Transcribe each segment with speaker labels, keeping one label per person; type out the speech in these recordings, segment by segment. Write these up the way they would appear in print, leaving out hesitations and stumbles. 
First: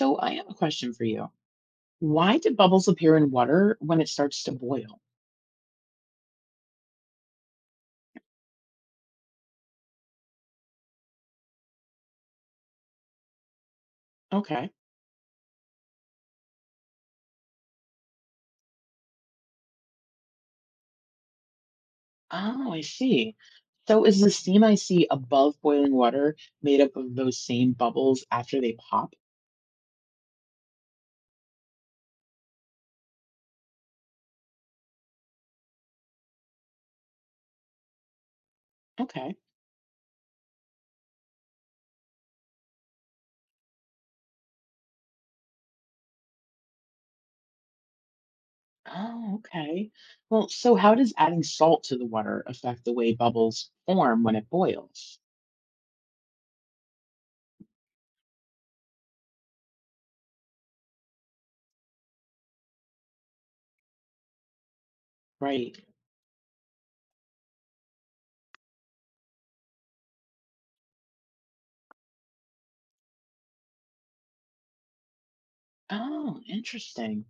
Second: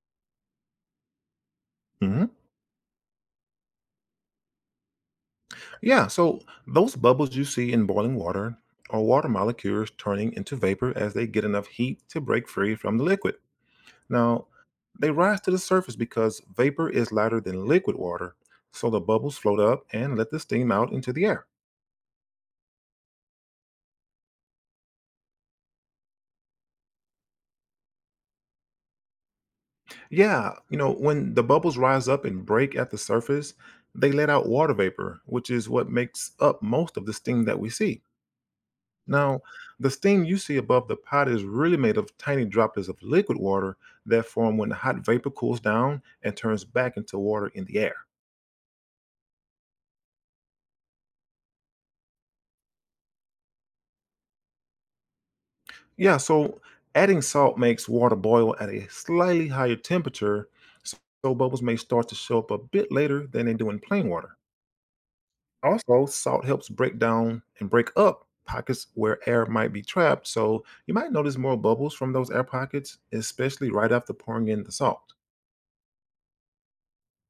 Speaker 1: So I have a question for you.
Speaker 2: hmm
Speaker 1: Why do bubbles appear in water when it starts to boil?
Speaker 2: Yeah, so those bubbles you see in boiling water are water molecules turning into vapor as they get enough heat to break free from the liquid. Now,
Speaker 1: Okay.
Speaker 2: they rise to the surface because vapor is lighter than liquid water, so the bubbles float up and let the steam out into the air.
Speaker 1: Oh, I see. So is the steam I see above boiling water made up of those same bubbles after they pop?
Speaker 2: Yeah, you know, when the bubbles rise up and break at the surface, they let out water vapor, which is what makes up most of the steam that we see.
Speaker 1: Okay.
Speaker 2: Now, the steam you see above the pot is really made of tiny droplets of liquid water that form when the hot vapor cools down and turns back into water in the air.
Speaker 1: Oh, okay. Well, so how does adding salt to the water affect the way bubbles form when it boils?
Speaker 2: Yeah, so adding salt makes water boil at a slightly higher temperature, s- so bubbles may start to show up a bit later than they do in plain water.
Speaker 1: Right.
Speaker 2: Also, salt helps break down and break up pockets where air might be trapped, so you might notice more bubbles from those air pockets, especially right after pouring in the salt.
Speaker 1: Oh, interesting.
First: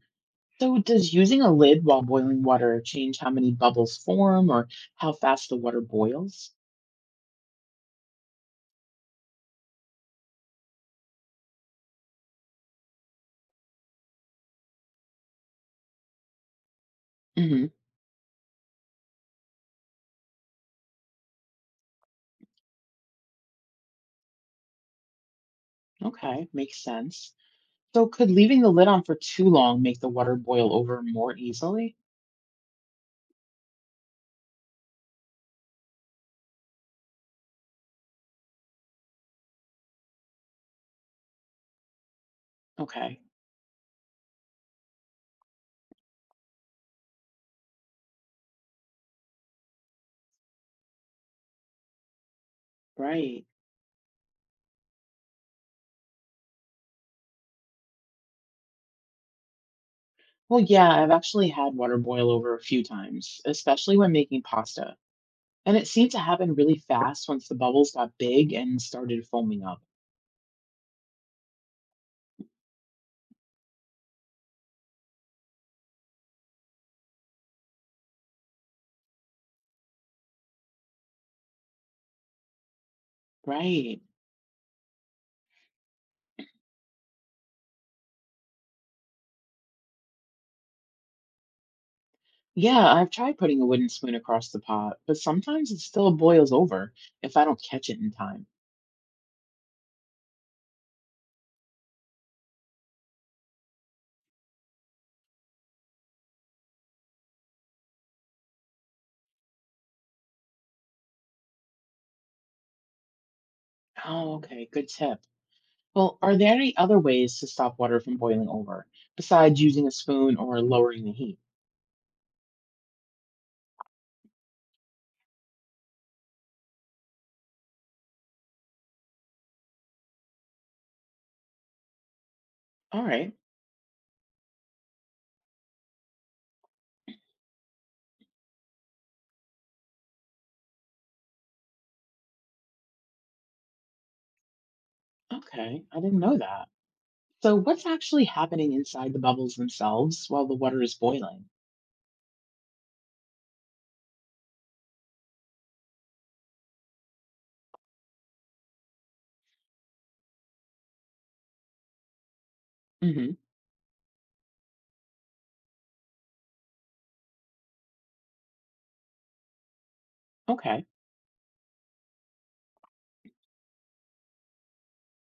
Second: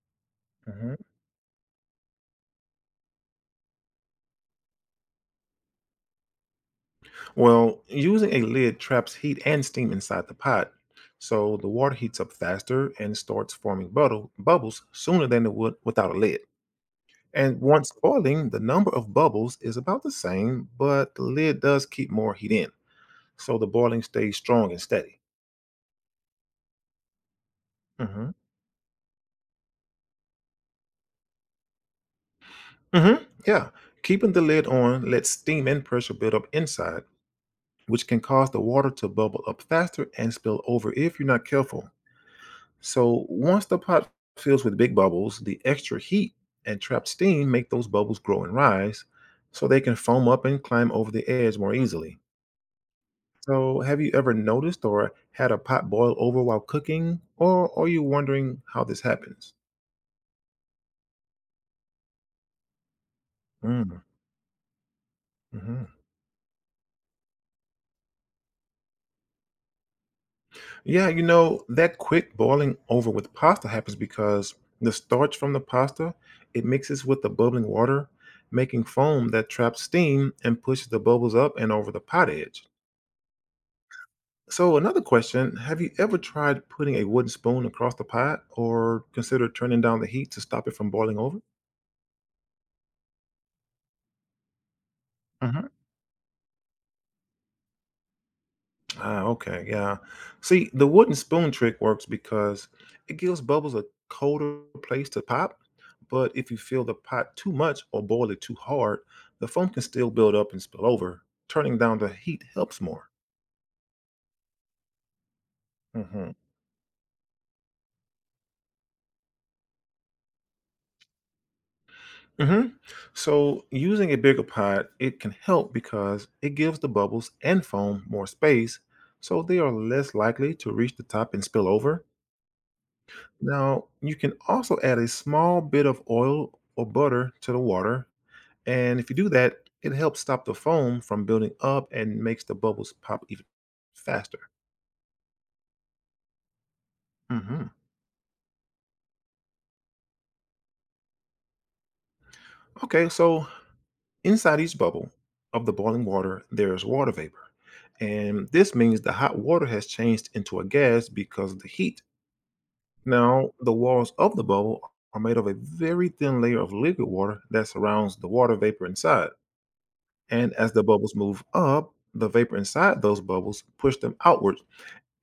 Speaker 1: So
Speaker 2: Mhm.
Speaker 1: does using a lid while boiling water change how many bubbles form or how fast the water boils?
Speaker 2: Well, using a lid traps heat and steam inside the pot, so the water heats up faster and starts forming bubbles sooner than it would without a lid. And
Speaker 1: hmm
Speaker 2: once boiling, the number of bubbles is about the same, but the lid does keep more heat in, so the boiling stays strong and steady.
Speaker 1: Okay, makes sense. So
Speaker 2: hmm
Speaker 1: could leaving the lid on for too long make the water boil over more easily?
Speaker 2: hmm Yeah, keeping the lid on lets steam and pressure build up inside, which can cause the water to bubble up faster and spill over if you're not careful.
Speaker 1: Okay,
Speaker 2: So once the pot fills with big bubbles, the extra heat and trapped steam make those bubbles grow and rise so they can foam up and climb over the edge more easily.
Speaker 1: right.
Speaker 2: So have you ever noticed or had a pot boil over while cooking or are you wondering how this happens?
Speaker 1: Well, yeah, I've actually had water boil over a few times, especially
Speaker 2: Mm,
Speaker 1: when making pasta. And it
Speaker 2: mhm.
Speaker 1: seemed to happen really fast once the bubbles got big and started foaming up.
Speaker 2: Yeah, you know, that quick boiling over with pasta happens because the starch from the pasta, it mixes with the bubbling water, making foam that traps steam and pushes the bubbles up and over the pot edge.
Speaker 1: Right.
Speaker 2: So another question, have you ever tried putting a wooden spoon across the pot or considered turning down the heat to stop it from boiling over?
Speaker 1: Yeah, I've tried putting a wooden spoon across the pot, but
Speaker 2: hmm
Speaker 1: sometimes it still boils over if I don't catch it in time.
Speaker 2: Ah, okay, yeah. See, the wooden spoon trick works because it gives bubbles a colder place to pop, but if you fill the pot too much or boil it too hard, the foam can still build up and spill over. Turning down the heat helps more.
Speaker 1: Oh, okay, good tip. Well,
Speaker 2: Mhm.
Speaker 1: are there any other ways to stop water from boiling over besides using a spoon or lowering the heat?
Speaker 2: hmm So, using a bigger pot, it can help because it gives the bubbles and foam more space, so they are less likely to reach the top and spill over.
Speaker 1: All right.
Speaker 2: Now, you can also add a small bit of oil or butter to the water, and if you do that, it helps stop the foam from building up and makes the bubbles pop even faster.
Speaker 1: Okay, I didn't know that. So
Speaker 2: hmm
Speaker 1: what's actually happening inside the bubbles themselves while the water is boiling?
Speaker 2: Okay, so inside each bubble of the boiling water, there is water vapor. And this means the hot water has changed into a gas because of the heat.
Speaker 1: hmm
Speaker 2: Now, the walls of the bubble are made of a very thin layer of liquid water that surrounds the water vapor inside. And as the
Speaker 1: Okay.
Speaker 2: bubbles move up, the vapor inside those bubbles push them outwards.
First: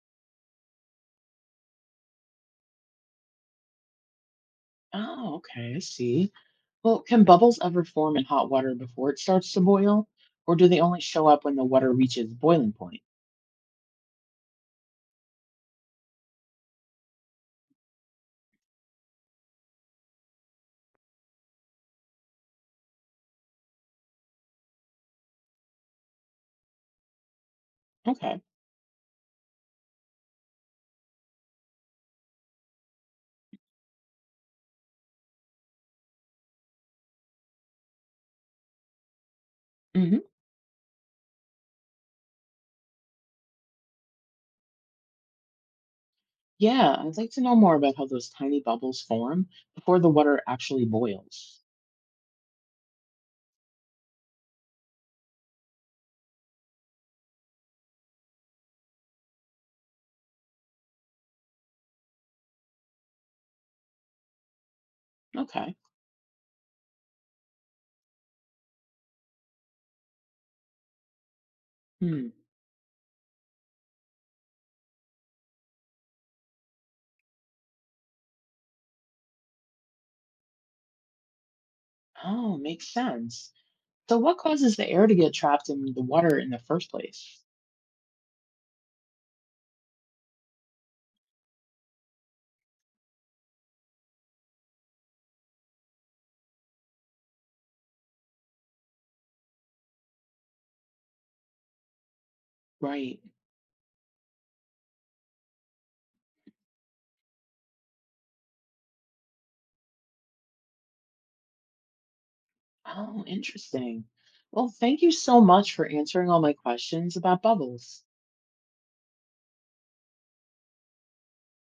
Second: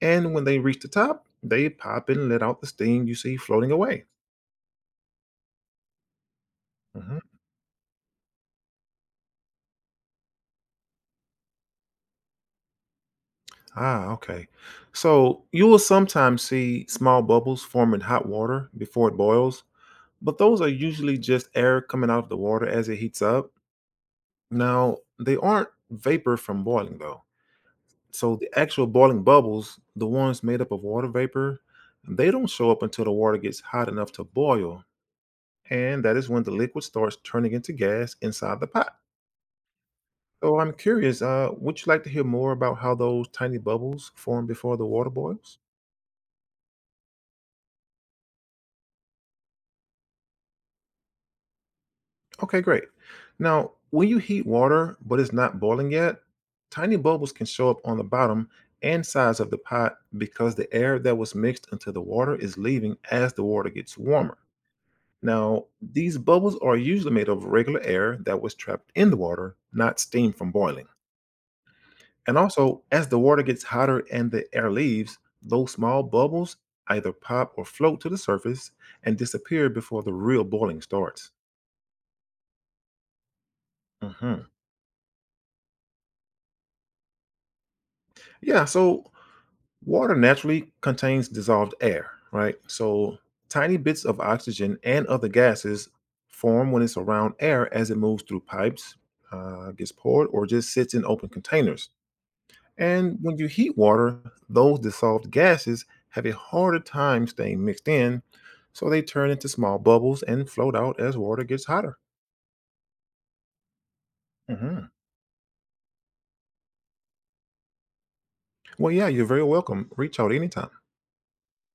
Speaker 2: And when they reach the top, they pop and let out the steam you see floating away.
Speaker 1: Oh, okay, I see. Well, can
Speaker 2: Mhm.
Speaker 1: bubbles ever form in hot water before it starts to boil, or do they only show up when the water reaches boiling point?
Speaker 2: Ah, okay. So you will sometimes see small bubbles form in hot water before it boils, but those are usually just air coming out of the water as it heats up. Now, they aren't vapor from boiling, though. So
Speaker 1: Okay.
Speaker 2: the actual boiling bubbles, the ones made up of water vapor, they don't show up until the water gets hot enough to boil. And that is when the liquid starts turning into gas inside the pot.
Speaker 1: Hmm.
Speaker 2: So I'm curious, would you like to hear more about how those tiny bubbles form before the water boils?
Speaker 1: Yeah, I'd like to know more about how those tiny bubbles form before the water actually boils.
Speaker 2: Okay, great. Now, when you heat water but it's not boiling yet, tiny bubbles can show up on the bottom and sides of the pot because the air that was mixed into the water is leaving as the water gets warmer. Now,
Speaker 1: Okay.
Speaker 2: these bubbles are usually made of regular air that was trapped in the water, not steam from boiling.
Speaker 1: Hmm.
Speaker 2: And also, as the water gets hotter and the air leaves, those small bubbles either pop or float to the surface and disappear before the real boiling starts.
Speaker 1: Oh, makes sense. So
Speaker 2: hmm
Speaker 1: what causes the air to get trapped in the water in the first place?
Speaker 2: yeah, so water naturally contains dissolved air, right? So tiny bits of oxygen and other gases form when it's around air as it moves through pipes, gets poured, or just sits in open containers. And
Speaker 1: Right.
Speaker 2: when you heat water, those dissolved gases have a harder time staying mixed in, so they turn into small bubbles and float out as water gets hotter.
Speaker 1: Oh, interesting. Well,
Speaker 2: Mhm.
Speaker 1: thank you so much for answering all my questions about bubbles.
Speaker 2: Well, yeah, you're very welcome. Reach out anytime.